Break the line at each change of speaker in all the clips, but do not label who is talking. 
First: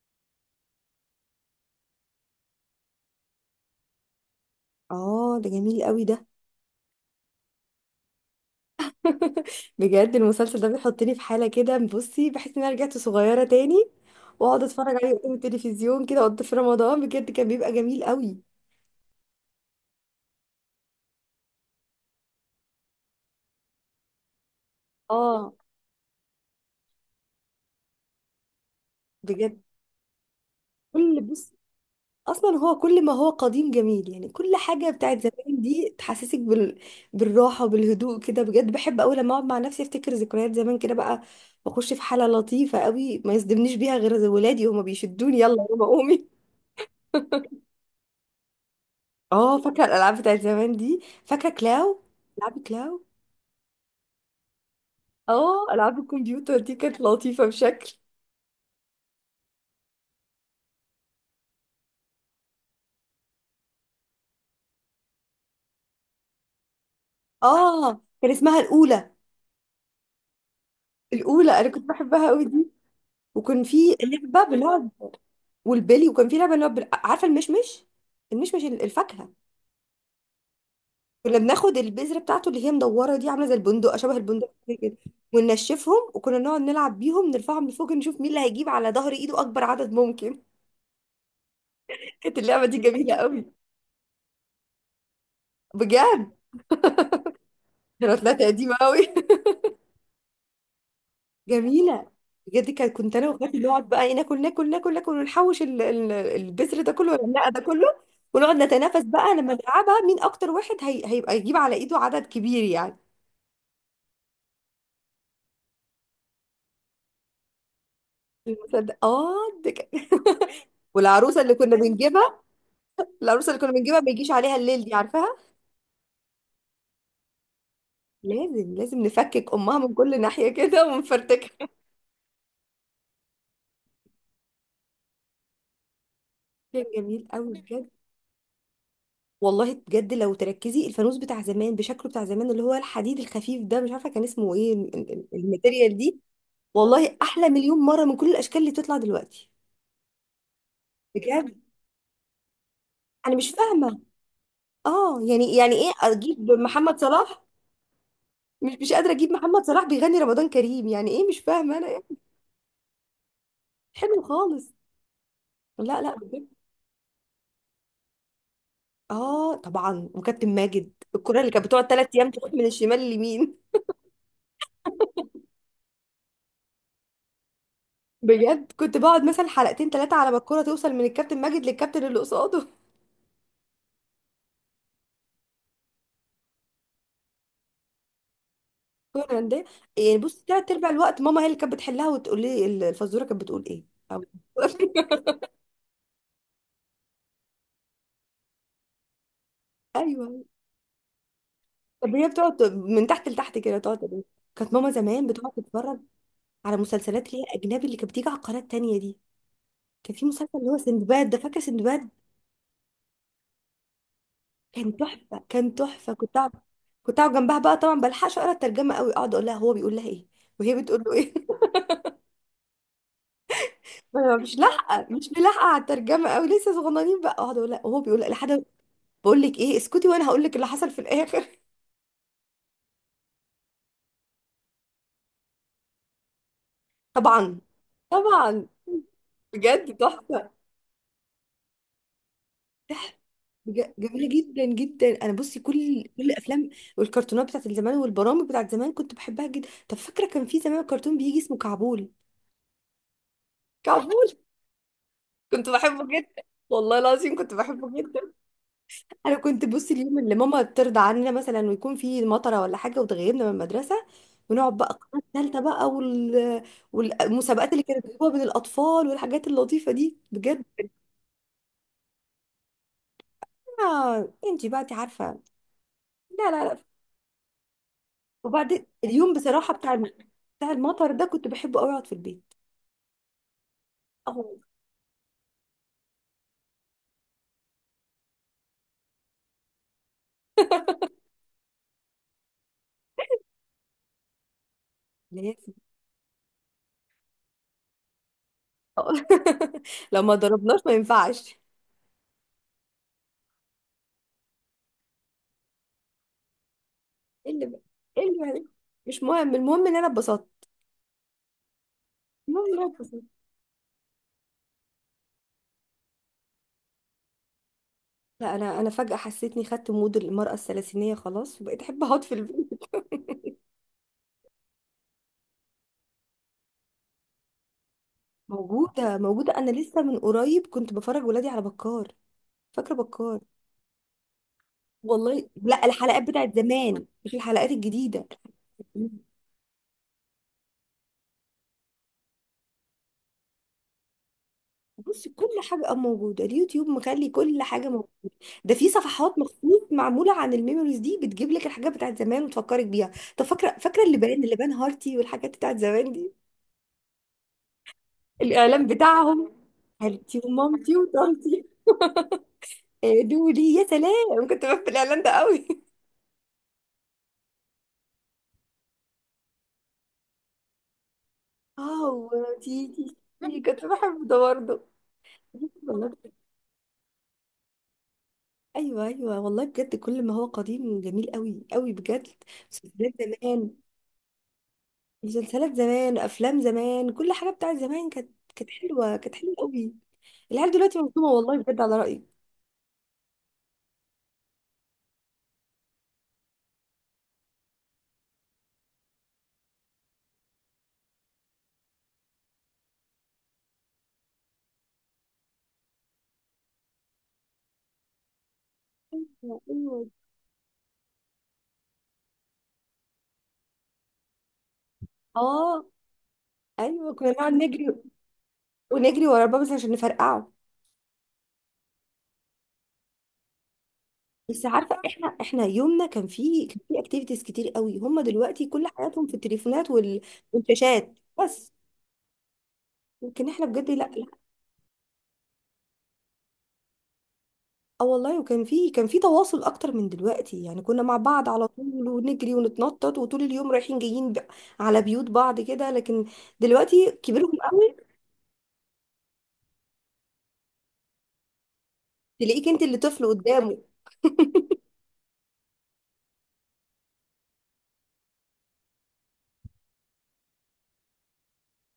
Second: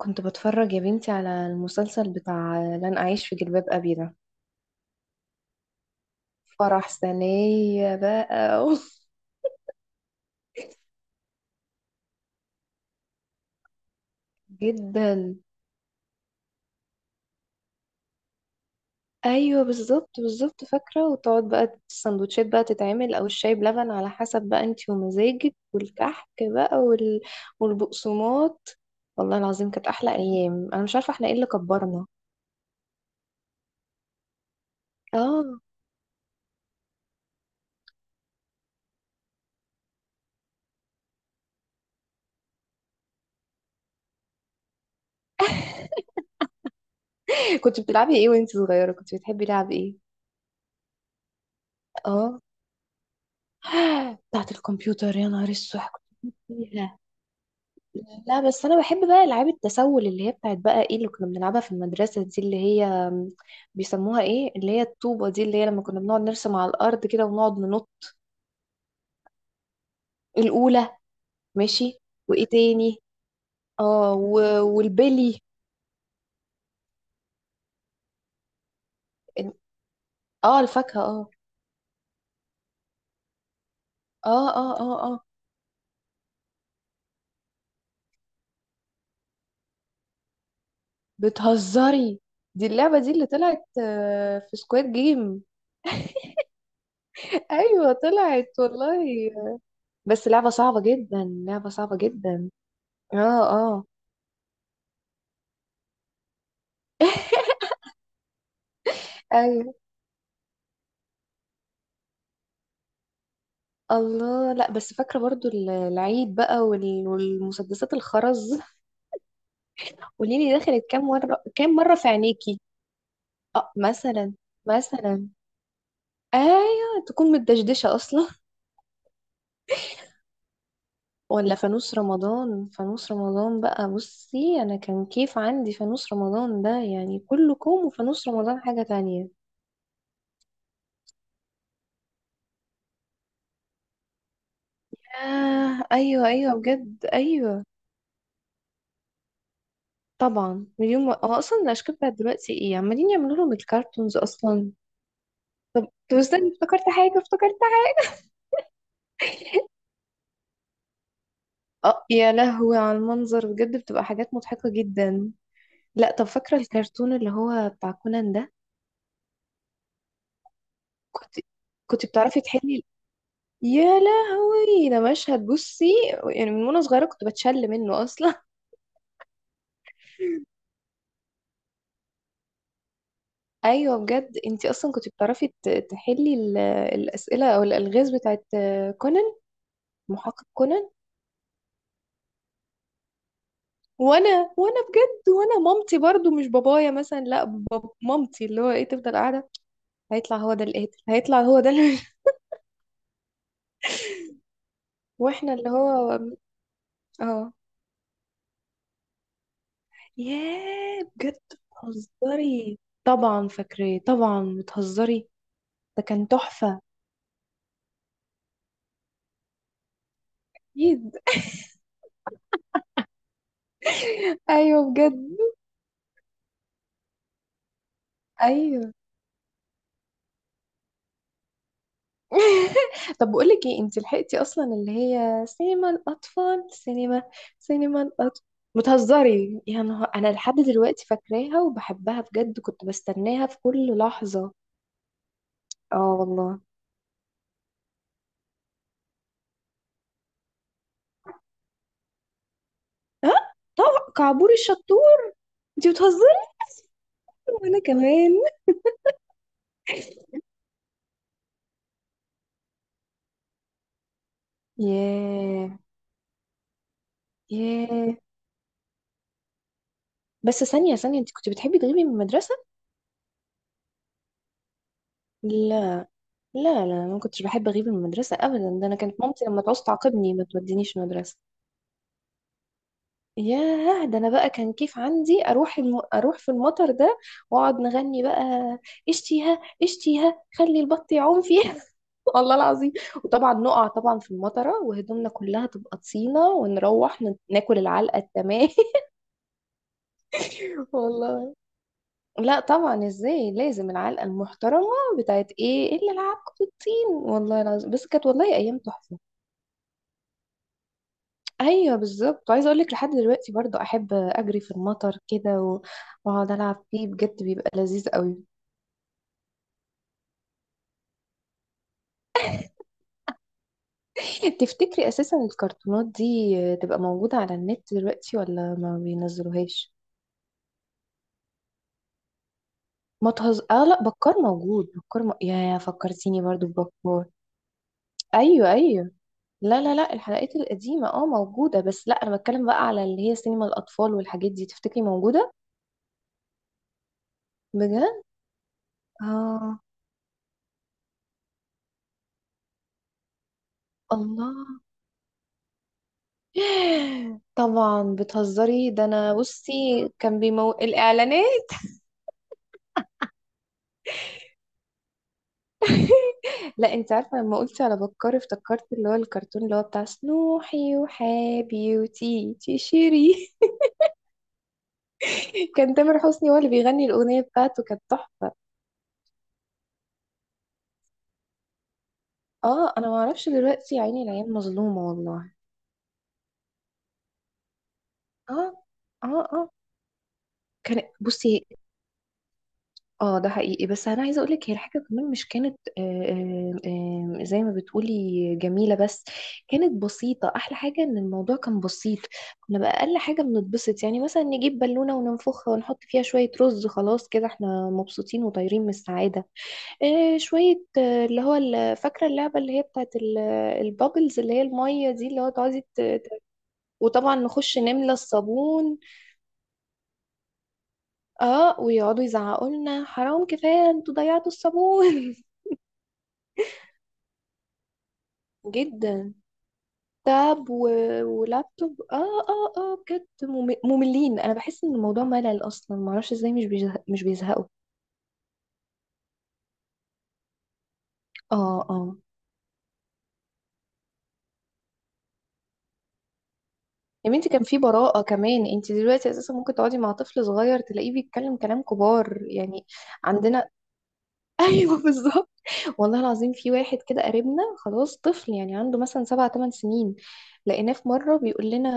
كنت بتفرج يا بنتي على المسلسل بتاع لن أعيش في جلباب أبي ده.
اه، ده جميل قوي ده.
فرح سنية بقى أوف.
بجد المسلسل ده بيحطني في حالة كده. بصي، بحس ان انا رجعت صغيرة تاني واقعد اتفرج عليه قدام
جدا.
التلفزيون كده وقت في رمضان، بجد كان بيبقى جميل قوي.
أيوة، بالظبط بالظبط، فاكرة. وتقعد بقى السندوتشات بقى تتعمل أو الشاي بلبن على حسب بقى انتي
اه،
ومزاجك، والكحك بقى والبقسماط. والله
بجد
العظيم كانت أحلى أيام، أنا مش عارفة
كل
احنا ايه اللي
بص،
كبرنا.
اصلا هو كل ما هو قديم جميل، يعني كل حاجة بتاعت زمان
اه.
دي تحسسك بالراحة وبالهدوء كده. بجد بحب قوي لما اقعد مع نفسي افتكر ذكريات زمان كده بقى، واخش في حالة لطيفة قوي ما يصدمنيش بيها غير ولادي، هما بيشدوني يلا يا ماما قومي.
كنت بتلعبي ايه وانتي صغيرة؟ كنت بتحبي
اه،
لعب
فاكره
ايه؟
الالعاب بتاعت زمان دي، فاكره كلاو؟
اه.
العاب كلاو.
بتاعة الكمبيوتر؟ يا نهار
اه،
السوح،
العاب
كنت بموت
الكمبيوتر دي
فيها.
كانت لطيفه بشكل.
لا بس انا بحب بقى العاب التسول، اللي هي بتاعت بقى ايه اللي كنا بنلعبها في المدرسه دي، اللي هي بيسموها ايه، اللي هي الطوبه دي، اللي هي لما كنا بنقعد نرسم على الارض كده ونقعد
اه،
ننط.
كان اسمها الاولى.
الاولى.
الاولى انا كنت
ماشي.
بحبها قوي
وايه
دي.
تاني؟
وكان في
اه
لعبه بنقعد.
والبلي.
والبلي وكان في لعبه بنقعد عارفه المشمش؟ المشمش الفاكهه.
اه، الفاكهه، اه
كنا بناخد البذره بتاعته اللي هي مدوره دي، عامله زي البندق، شبه
اه
البندق
اه اه.
كده،
اه
وننشفهم وكنا نقعد نلعب بيهم، نرفعهم لفوق نشوف مين اللي هيجيب على ظهر ايده اكبر عدد ممكن.
بتهزري،
كانت اللعبه
دي
دي
اللعبه دي
جميله
اللي
قوي.
طلعت في سكواد جيم.
بجد
ايوه
انا طلعت
طلعت
قديمه قوي.
والله. بس لعبه صعبه جدا، لعبه صعبه
جميله.
جدا.
بجد كنت
اه
انا واخواتي
اه.
نقعد بقى ايه، ناكل ناكل ناكل ناكل ونحوش البذر ده كله والرقه ده كله، ونقعد نتنافس بقى لما
ايوه
نلعبها مين اكتر واحد هيبقى يجيب على ايده عدد كبير يعني.
الله. لا بس فاكرة برضو العيد بقى والمسدسات الخرز.
المسدس اه، ده كان-
قوليلي دخلت كام
والعروسه
مرة
اللي
كام
كنا
مرة في
بنجيبها
عينيكي.
العروسه اللي كنا
اه
بنجيبها ما يجيش
مثلا،
عليها الليل دي،
مثلا
عارفاها؟
ايوه تكون متدشدشة اصلا.
لازم لازم نفكك امها من كل ناحيه كده
ولا
ونفرتكها.
فانوس رمضان، فانوس رمضان بقى بصي، انا كان كيف عندي فانوس رمضان ده،
كان
يعني
جميل
كله
قوي
كوم
بجد.
وفانوس رمضان حاجة تانية.
والله بجد لو تركزي الفانوس بتاع زمان بشكله بتاع زمان، اللي هو الحديد الخفيف ده، مش عارفه كان اسمه ايه
آه
الماتيريال دي.
ايوه ايوه بجد
والله احلى
ايوه.
مليون مره من كل الاشكال اللي بتطلع دلوقتي.
طبعا مليون مرة. هو
بجد
اصلا الاشكال بتاعت دلوقتي ايه عمالين
انا
يعملوا
مش
لهم
فاهمه.
الكارتونز اصلا.
اه، يعني ايه
طب استني،
اجيب
افتكرت
محمد
حاجة،
صلاح؟
افتكرت.
مش قادره اجيب محمد صلاح بيغني رمضان كريم، يعني ايه مش فاهمه انا إيه؟
اه يا لهوي على المنظر، بجد بتبقى
حلو
حاجات
خالص.
مضحكة جدا.
لا
لا
لا،
طب
بجد.
فاكرة الكرتون اللي هو بتاع كونان ده؟
اه، طبعا. وكابتن ماجد
كنت
الكره اللي كانت بتقعد
كنت
3 ايام
بتعرفي
تروح من
تحلي.
الشمال لليمين.
يا لهوي ده مشهد بصي، يعني من وانا صغيرة كنت بتشل منه اصلا.
بجد كنت بقعد مثلا حلقتين ثلاثه على ما الكره توصل من الكابتن ماجد للكابتن اللي قصاده.
ايوه بجد، انتي اصلا كنت بتعرفي تحلي الاسئلة او الالغاز بتاعت كونان.
كورة ده؟ يعني بص،
محقق
ثلاث ارباع
كونان.
الوقت ماما هي اللي كانت بتحلها وتقول لي الفزوره كانت بتقول ايه. أو-
وانا، وانا بجد، وانا مامتي برضو مش بابايا، مثلا، لا، باب مامتي اللي هو ايه تفضل قاعدة. هيطلع
ايوه.
هو ده اللي قاتل، هيطلع هو ده اللي.
طب هي بتقعد من تحت لتحت كده تقعد تقول. كانت ماما زمان بتقعد
واحنا اللي
تتفرج
هو
على مسلسلات اللي هي
اه.
اجنبي، اللي كانت بتيجي على القناه التانيه دي. كان في مسلسل اللي هو
ياه
سندباد ده،
بجد،
فاكره سندباد؟
بتهزري، طبعا فاكراه طبعا،
كان
بتهزري.
تحفه، كان
ده
تحفه.
كان
كنت اقعد،
تحفة.
كنت اقعد جنبها بقى. طبعا بلحقش اقرا الترجمه قوي، اقعد اقول لها هو بيقول لها ايه وهي بتقول له
اكيد.
ايه. أنا مش
ايوه
لاحقه، مش
بجد
ملاحقه على الترجمه قوي لسه صغننين بقى، اقعد اقول لها هو بيقول لحد،
ايوه.
بقول لك ايه اسكتي وانا هقول لك اللي حصل في الاخر.
طب بقول لك ايه، انت لحقتي اصلا اللي هي سينما الاطفال؟ سينما
طبعا.
سينما الاطفال.
طبعا.
بتهزري يا
بجد
نهار، انا
تحفه.
لحد دلوقتي فاكراها وبحبها بجد، كنت بستناها في كل
جميلة
لحظة.
جدا جدا. انا بصي كل
اه
كل
والله.
الافلام والكرتونات بتاعت زمان والبرامج بتاعت زمان كنت بحبها جدا. طب فاكره كان في زمان كرتون بيجي اسمه كعبول؟
ها، طبعا
كعبول،
كعبور الشطور.
كنت
انت
بحبه
بتهزري.
جدا. والله العظيم كنت
وانا
بحبه جدا.
كمان.
انا كنت بصي اليوم اللي ماما ترضى عننا مثلا ويكون في مطره ولا حاجه وتغيبنا من المدرسه، ونقعد بقى القناه الثالثه
ياه.
بقى والمسابقات اللي كانت
ياه،
بتجيبوها بين الاطفال والحاجات اللطيفه دي بجد.
بس ثانية ثانية، انت كنت بتحبي تغيبي من المدرسة؟
انتي بقى انتي عارفه.
لا
لا
لا
لا لا.
لا، انا ما كنتش بحب اغيب من المدرسة ابدا،
وبعد
ده انا كانت
اليوم
مامتي لما
بصراحة
تعوز
بتاع
تعاقبني ما
بتاع
تودينيش
المطر ده
المدرسة.
كنت بحب قوي اقعد في البيت.
ياه ده انا بقى
اه،
كان كيف عندي اروح اروح في المطر ده واقعد نغني بقى: اشتيها اشتيها خلي البط يعوم فيها. والله العظيم. وطبعا نقع طبعا في المطرة وهدومنا كلها
لازم.
تبقى طينة، ونروح ناكل العلقة التمام.
أه. لو ما ضربناش ما
والله.
ينفعش.
لا طبعا، ازاي، لازم العلقه المحترمه. بتاعت ايه اللي لعبكم بالطين.
ايه
والله
اللي بقى
العظيم بس
ايه
كانت
اللي
والله
بقى؟
ايام تحفه.
مش مهم، المهم ان انا اتبسطت.
ايوه بالظبط،
المهم
عايزه
ان
اقول
انا
لك لحد
اتبسطت.
دلوقتي برضو احب اجري في المطر كده، و- واقعد العب فيه بجد بيبقى لذيذ قوي.
لا، انا فجأة حسيتني خدت مود المرأة الثلاثينية خلاص، وبقيت احب اقعد في البيت.
تفتكري اساسا الكرتونات دي تبقى موجوده على النت دلوقتي ولا ما
موجودة موجودة، انا
بينزلوهاش؟
لسه من قريب كنت بفرج ولادي على بكار. فاكرة
ما
بكار؟
تهز... اه لا، بكار موجود، بكار
والله
يا
لا، الحلقات
فكرتيني
بتاعت
برضو
زمان
ببكار.
مش الحلقات الجديدة.
ايوه ايوه. لا لا لا، الحلقات القديمة اه موجودة، بس لا انا بتكلم بقى على اللي هي سينما الاطفال والحاجات دي، تفتكري
بص، كل
موجودة؟
حاجة موجودة، اليوتيوب مخلي كل حاجة
بجد.
موجودة. ده في صفحات
اه
مخصوص معمولة عن الميموريز دي، بتجيب لك الحاجات بتاعت زمان وتفكرك بيها. طب فاكرة، فاكرة
الله.
اللي بان هارتي والحاجات بتاعت زمان دي؟
طبعا
الإعلان
بتهزري، ده انا
بتاعهم،
بصي
هالتي
كان بيمو
ومامتي وطنطي.
الاعلانات.
دولي يا سلام، كنت بحب الإعلان ده قوي.
لا انت عارفة، لما قلت على بكار افتكرت اللي هو الكرتون اللي هو بتاع سنوحي وحابي
اه،
وتي
وتيتي.
تشيري.
تيتي، كنت بحب ده برضه.
كان
والله.
تامر حسني هو اللي بيغني الاغنية بتاعته، كانت تحفة.
ايوه ايوه، والله بجد كل ما هو قديم جميل قوي قوي بجد.
اه انا
مسلسلات
ما اعرفش
زمان
دلوقتي، يا عيني العيال مظلومة والله.
مسلسلات زمان افلام زمان، كل حاجه بتاعت زمان كانت
اه
كانت حلوه، كانت
اه
حلوه
اه.
قوي. العيال دلوقتي
كان
مظلومه والله
بصي،
بجد، على رايي.
اه ده حقيقي، بس انا عايزه اقول لك هي الحاجه كمان مش كانت، زي ما بتقولي جميله، بس كانت بسيطه. احلى حاجه ان الموضوع كان بسيط، كنا باقل حاجه بنتبسط، يعني مثلا نجيب بالونه وننفخها ونحط فيها شويه رز، خلاص كده احنا مبسوطين وطايرين من السعاده.
ايوه ايوه.
شويه اللي هو فاكره اللعبه اللي هي بتاعت البابلز اللي هي الميه دي، اللي هو
اه،
تقعدي
ايوه كنا
وطبعا
نقعد
نخش
نجري
نملى الصابون،
ونجري ورا البابا عشان نفرقعه.
اه ويقعدوا يزعقوا لنا حرام كفايه انتوا ضيعتوا
بس عارفه
الصابون.
احنا يومنا كان فيه اكتيفيتيز كتير قوي. هم دلوقتي كل حياتهم
جدا.
في التليفونات
تاب و...
والشاشات بس.
ولابتوب، اه. اه اه بجد
لكن احنا بجد، لا لا.
مملين، انا بحس ان الموضوع ملل اصلا، معرفش ازاي مش بيزهقوا.
اه، والله، وكان فيه تواصل اكتر من دلوقتي. يعني كنا مع بعض على
اه
طول
اه.
ونجري ونتنطط، وطول اليوم رايحين جايين على بيوت بعض كده. لكن دلوقتي
يا بنتي
كبيرهم
كان في
قوي،
براءة كمان، انت دلوقتي اساسا ممكن تقعدي مع طفل صغير تلاقيه بيتكلم كلام كبار
تلاقيك انت
يعني.
اللي طفل
عندنا.
قدامه.
ايوه بالظبط. والله العظيم في واحد كده قريبنا خلاص، طفل يعني عنده مثلا 7 8 سنين، لقيناه في مره بيقول لنا:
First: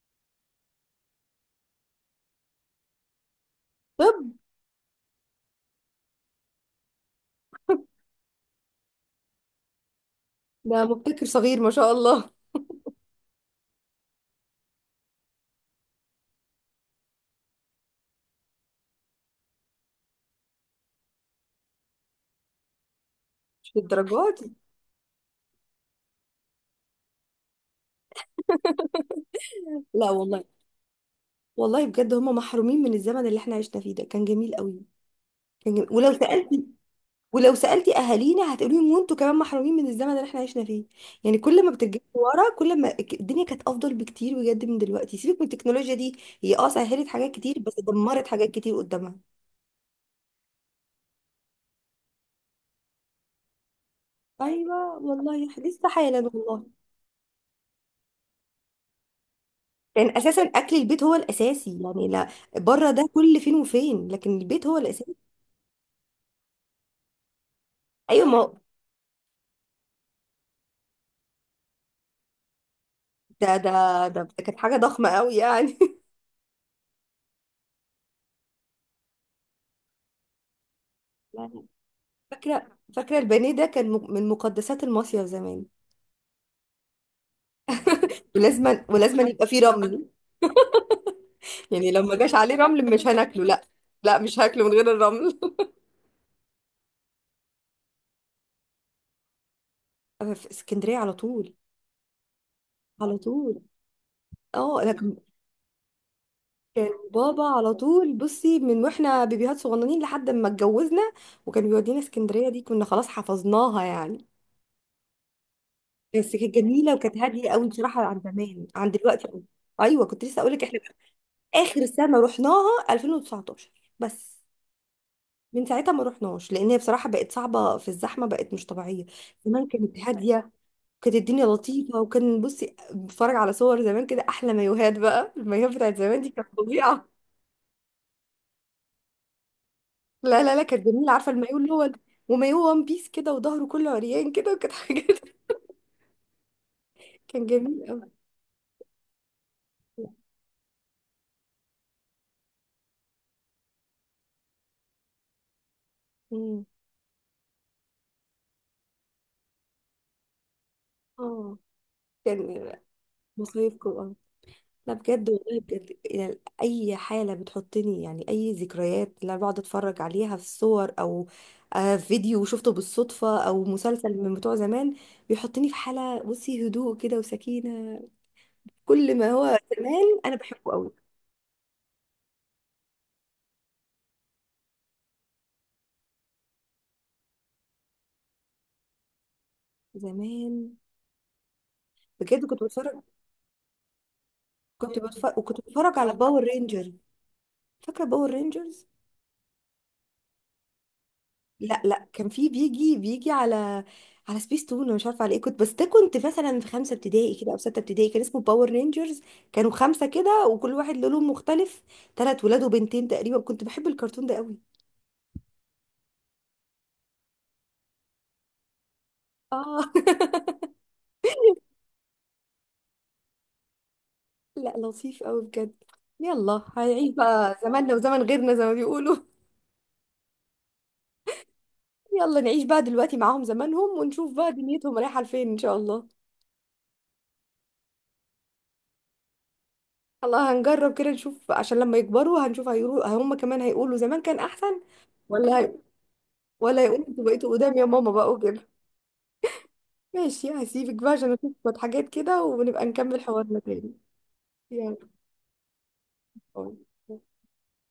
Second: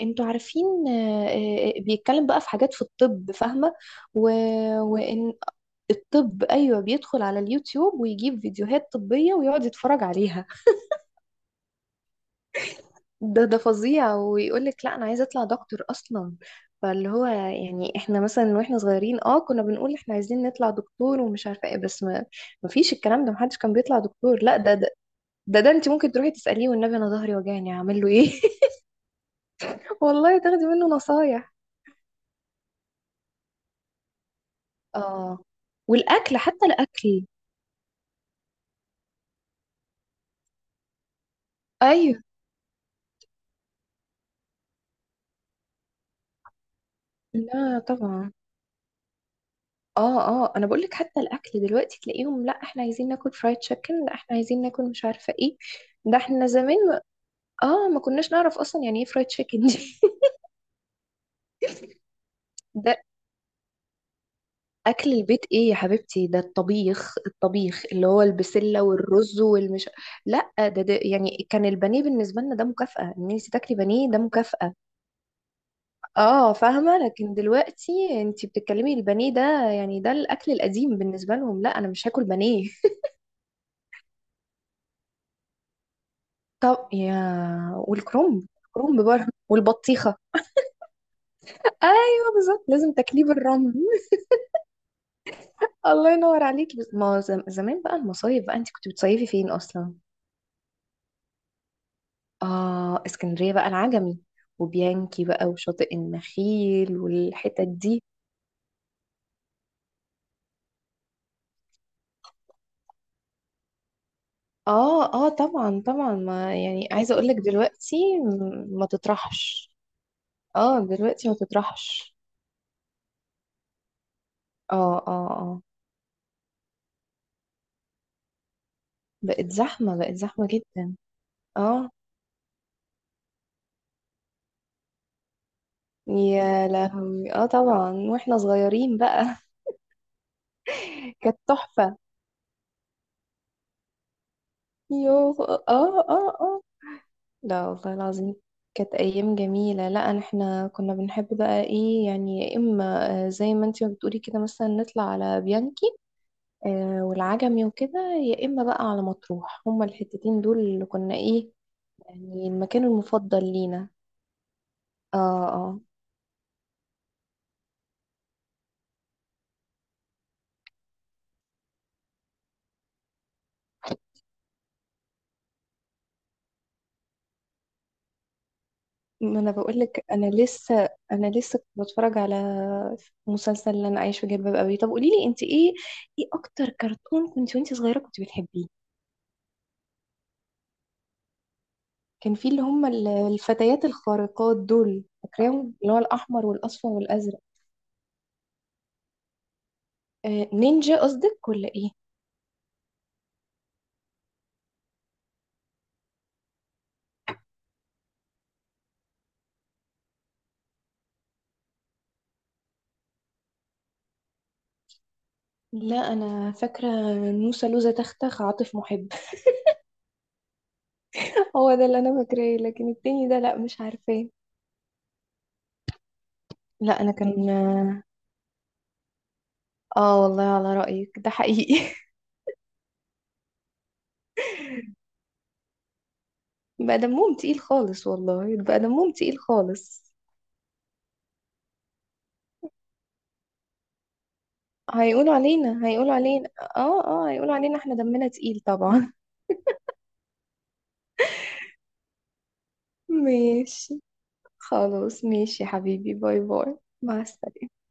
انتوا عارفين؟ بيتكلم بقى في حاجات في الطب، فاهمه؟
طب
و... وان الطب، ايوه بيدخل على اليوتيوب ويجيب فيديوهات طبيه ويقعد يتفرج عليها.
ده مبتكر صغير ما شاء الله.
ده ده فظيع، ويقول لك لا انا عايزه اطلع دكتور اصلا. فاللي هو يعني احنا مثلا واحنا صغيرين اه كنا بنقول احنا عايزين نطلع دكتور ومش عارفه ايه، بس ما فيش الكلام ده، محدش
مش
كان بيطلع
للدرجه
دكتور.
دي.
لا ده ده، ده، انت ممكن تروحي تساليه، والنبي انا ظهري وجعني اعمل له ايه.
لا
والله
والله،
تاخدي منه نصايح.
والله بجد هم محرومين من الزمن اللي احنا عشنا فيه، ده كان جميل قوي.
اه،
كان جميل.
والاكل حتى الاكل.
ولو سالتي اهالينا هتقولي لهم وانتوا كمان محرومين من الزمن اللي احنا عشنا فيه. يعني كل ما بترجعي
ايوه.
ورا، كل ما الدنيا كانت افضل بكتير بجد من دلوقتي. سيبك من التكنولوجيا دي، هي سهلت حاجات كتير
لا
بس دمرت
طبعا.
حاجات كتير قدامها.
اه اه، انا بقول لك حتى الاكل دلوقتي تلاقيهم لا احنا عايزين ناكل فرايد تشيكن، لا احنا عايزين ناكل
ايوه
مش عارفه
والله
ايه.
لسه
ده
حالا
احنا
والله.
زمان اه ما كناش نعرف اصلا يعني ايه فرايد تشيكن دي.
كان اساسا اكل البيت هو الاساسي يعني، لا. بره
ده
ده كل فين وفين، لكن البيت هو
اكل
الاساسي.
البيت ايه يا حبيبتي، ده الطبيخ، الطبيخ اللي هو
ايوه ما هو.
البسله والرز والمش. لا ده، يعني كان البانيه بالنسبه لنا ده مكافاه، ان انت
ده ده
تاكلي بانيه ده
ده ده كانت
مكافاه.
حاجه ضخمه قوي يعني.
اه فاهمه، لكن دلوقتي انت بتتكلمي البانيه ده، يعني ده الاكل القديم بالنسبه لهم،
يعني
لا انا مش هاكل بانيه.
فاكرة البانيه ده كان من مقدسات المصيف زمان.
طب يا، والكرنب،
ولازما
الكرنب
ولازما
بره
يبقى فيه رمل،
والبطيخه.
يعني لو ما جاش
ايوه
عليه
بالظبط،
رمل
لازم
مش
تاكليه
هناكله. لا
بالرمل.
لا، مش هاكله من غير الرمل.
الله ينور عليكي. بس ما زم- زمان بقى المصايف بقى، انت كنت بتصيفي فين اصلا؟
في اسكندرية على طول.
اه
على
اسكندريه
طول.
بقى، العجمي
اه، لكن
وبيانكي بقى وشاطئ
كان
النخيل
بابا
والحتت
على
دي.
طول بصي من واحنا بيبيهات صغننين لحد ما اتجوزنا، وكان بيودينا اسكندرية دي كنا خلاص حفظناها يعني.
اه اه طبعا طبعا،
بس كانت
ما يعني
جميلة
عايزه
وكانت
اقول لك
هادية قوي
دلوقتي
بصراحة عن زمان،
ما
عن دلوقتي قوي.
تطرحش.
ايوه كنت لسه اقول لك
اه
احنا
دلوقتي ما
اخر
تطرحش.
سنة رحناها 2019 بس.
اه اه اه.
من ساعتها ما رحناش لان هي بصراحه بقت صعبه، في الزحمه بقت مش طبيعيه.
بقت
زمان
زحمه،
كانت
بقت زحمه
هاديه،
جدا.
كانت الدنيا
اه
لطيفه. وكان بصي بتفرج على صور زمان كده احلى مايوهات بقى. المايوهات بتاعت زمان دي كانت
يا
فظيعه.
لهوي، اه طبعا واحنا صغيرين بقى.
لا لا لا، كانت جميله. عارفه
كانت
المايوه اللي هو
تحفه.
ومايوه وان بيس كده، وظهره كله عريان كده، وكانت حاجه.
يوه، اه اه اه.
كان
لا
جميل
والله
قوي.
العظيم كانت أيام جميلة. لا أنا- احنا كنا بنحب بقى ايه، يعني يا إما زي ما انتي ما بتقولي كده، مثلا نطلع على بيانكي والعجمي وكده، يا إما بقى على مطروح، هما الحتتين دول اللي كنا ايه،
اه،
يعني
كان
المكان المفضل
مصايف
لينا.
كده. لا
اه
بجد، والله
اه.
بجد، يعني اي حاله بتحطني، يعني اي ذكريات اللي انا بقعد اتفرج عليها في صور، او فيديو شفته بالصدفه، او مسلسل من بتوع زمان بيحطني في حاله بصي، هدوء كده وسكينه. كل ما
ما انا
هو زمان
بقولك انا
انا بحبه
لسه
قوي.
انا لسه كنت بتفرج على مسلسل اللي انا عايش في جلباب ابي. طب قوليلي انت ايه، ايه اكتر كرتون كنت وانت صغيره كنت بتحبيه؟
زمان
كان
بجد
في
كنت
اللي هم
بتفرج
الفتيات الخارقات
كنت
دول،
بتفرج وكنت
فاكراهم، اللي
بتفرج
هو
على باور
الأحمر والأصفر
رينجر.
والأزرق.
فاكره باور رينجرز؟
نينجا قصدك ولا
لا
إيه؟
لا، كان في بيجي بيجي على سبيس تون. انا مش عارفه على ايه كنت. بس ده كنت مثلا في خمسه ابتدائي كده او سته ابتدائي، كان اسمه باور رينجرز. كانوا خمسه كده وكل واحد له لون مختلف، ثلاث ولاد وبنتين تقريبا. كنت بحب الكرتون ده قوي.
لا أنا فاكرة نوسة لوزة تختخ عاطف محب.
اه.
هو ده اللي أنا فاكراه، لكن التاني ده لا مش عارفاه.
لا، لطيف قوي بجد. يلا
لا
هنعيش
أنا كان
بقى زماننا
آه،
وزمن غيرنا زي ما بيقولوا.
والله على رأيك ده حقيقي.
يلا نعيش بقى دلوقتي معاهم زمانهم ونشوف بقى دنيتهم رايحه لفين ان شاء الله.
بقى دمهم تقيل خالص، والله بقى دمهم تقيل خالص.
الله، هنجرب كده نشوف عشان لما يكبروا هنشوف هيقولوا، هم كمان هيقولوا زمان كان احسن.
هيقولوا
ولا
علينا، هيقولوا علينا.
ولا يقول
اه
انتوا
اه،
بقيتوا
هيقولوا
قدام
علينا
يا
احنا
ماما
دمنا
بقى
تقيل
وكده.
طبعا.
ماشي، هسيبك بقى عشان اشوف شوية حاجات كده ونبقى نكمل حوارنا تاني.
ماشي.
يلا،
خلاص ماشي يا حبيبي، باي باي،
باي.
مع السلامة.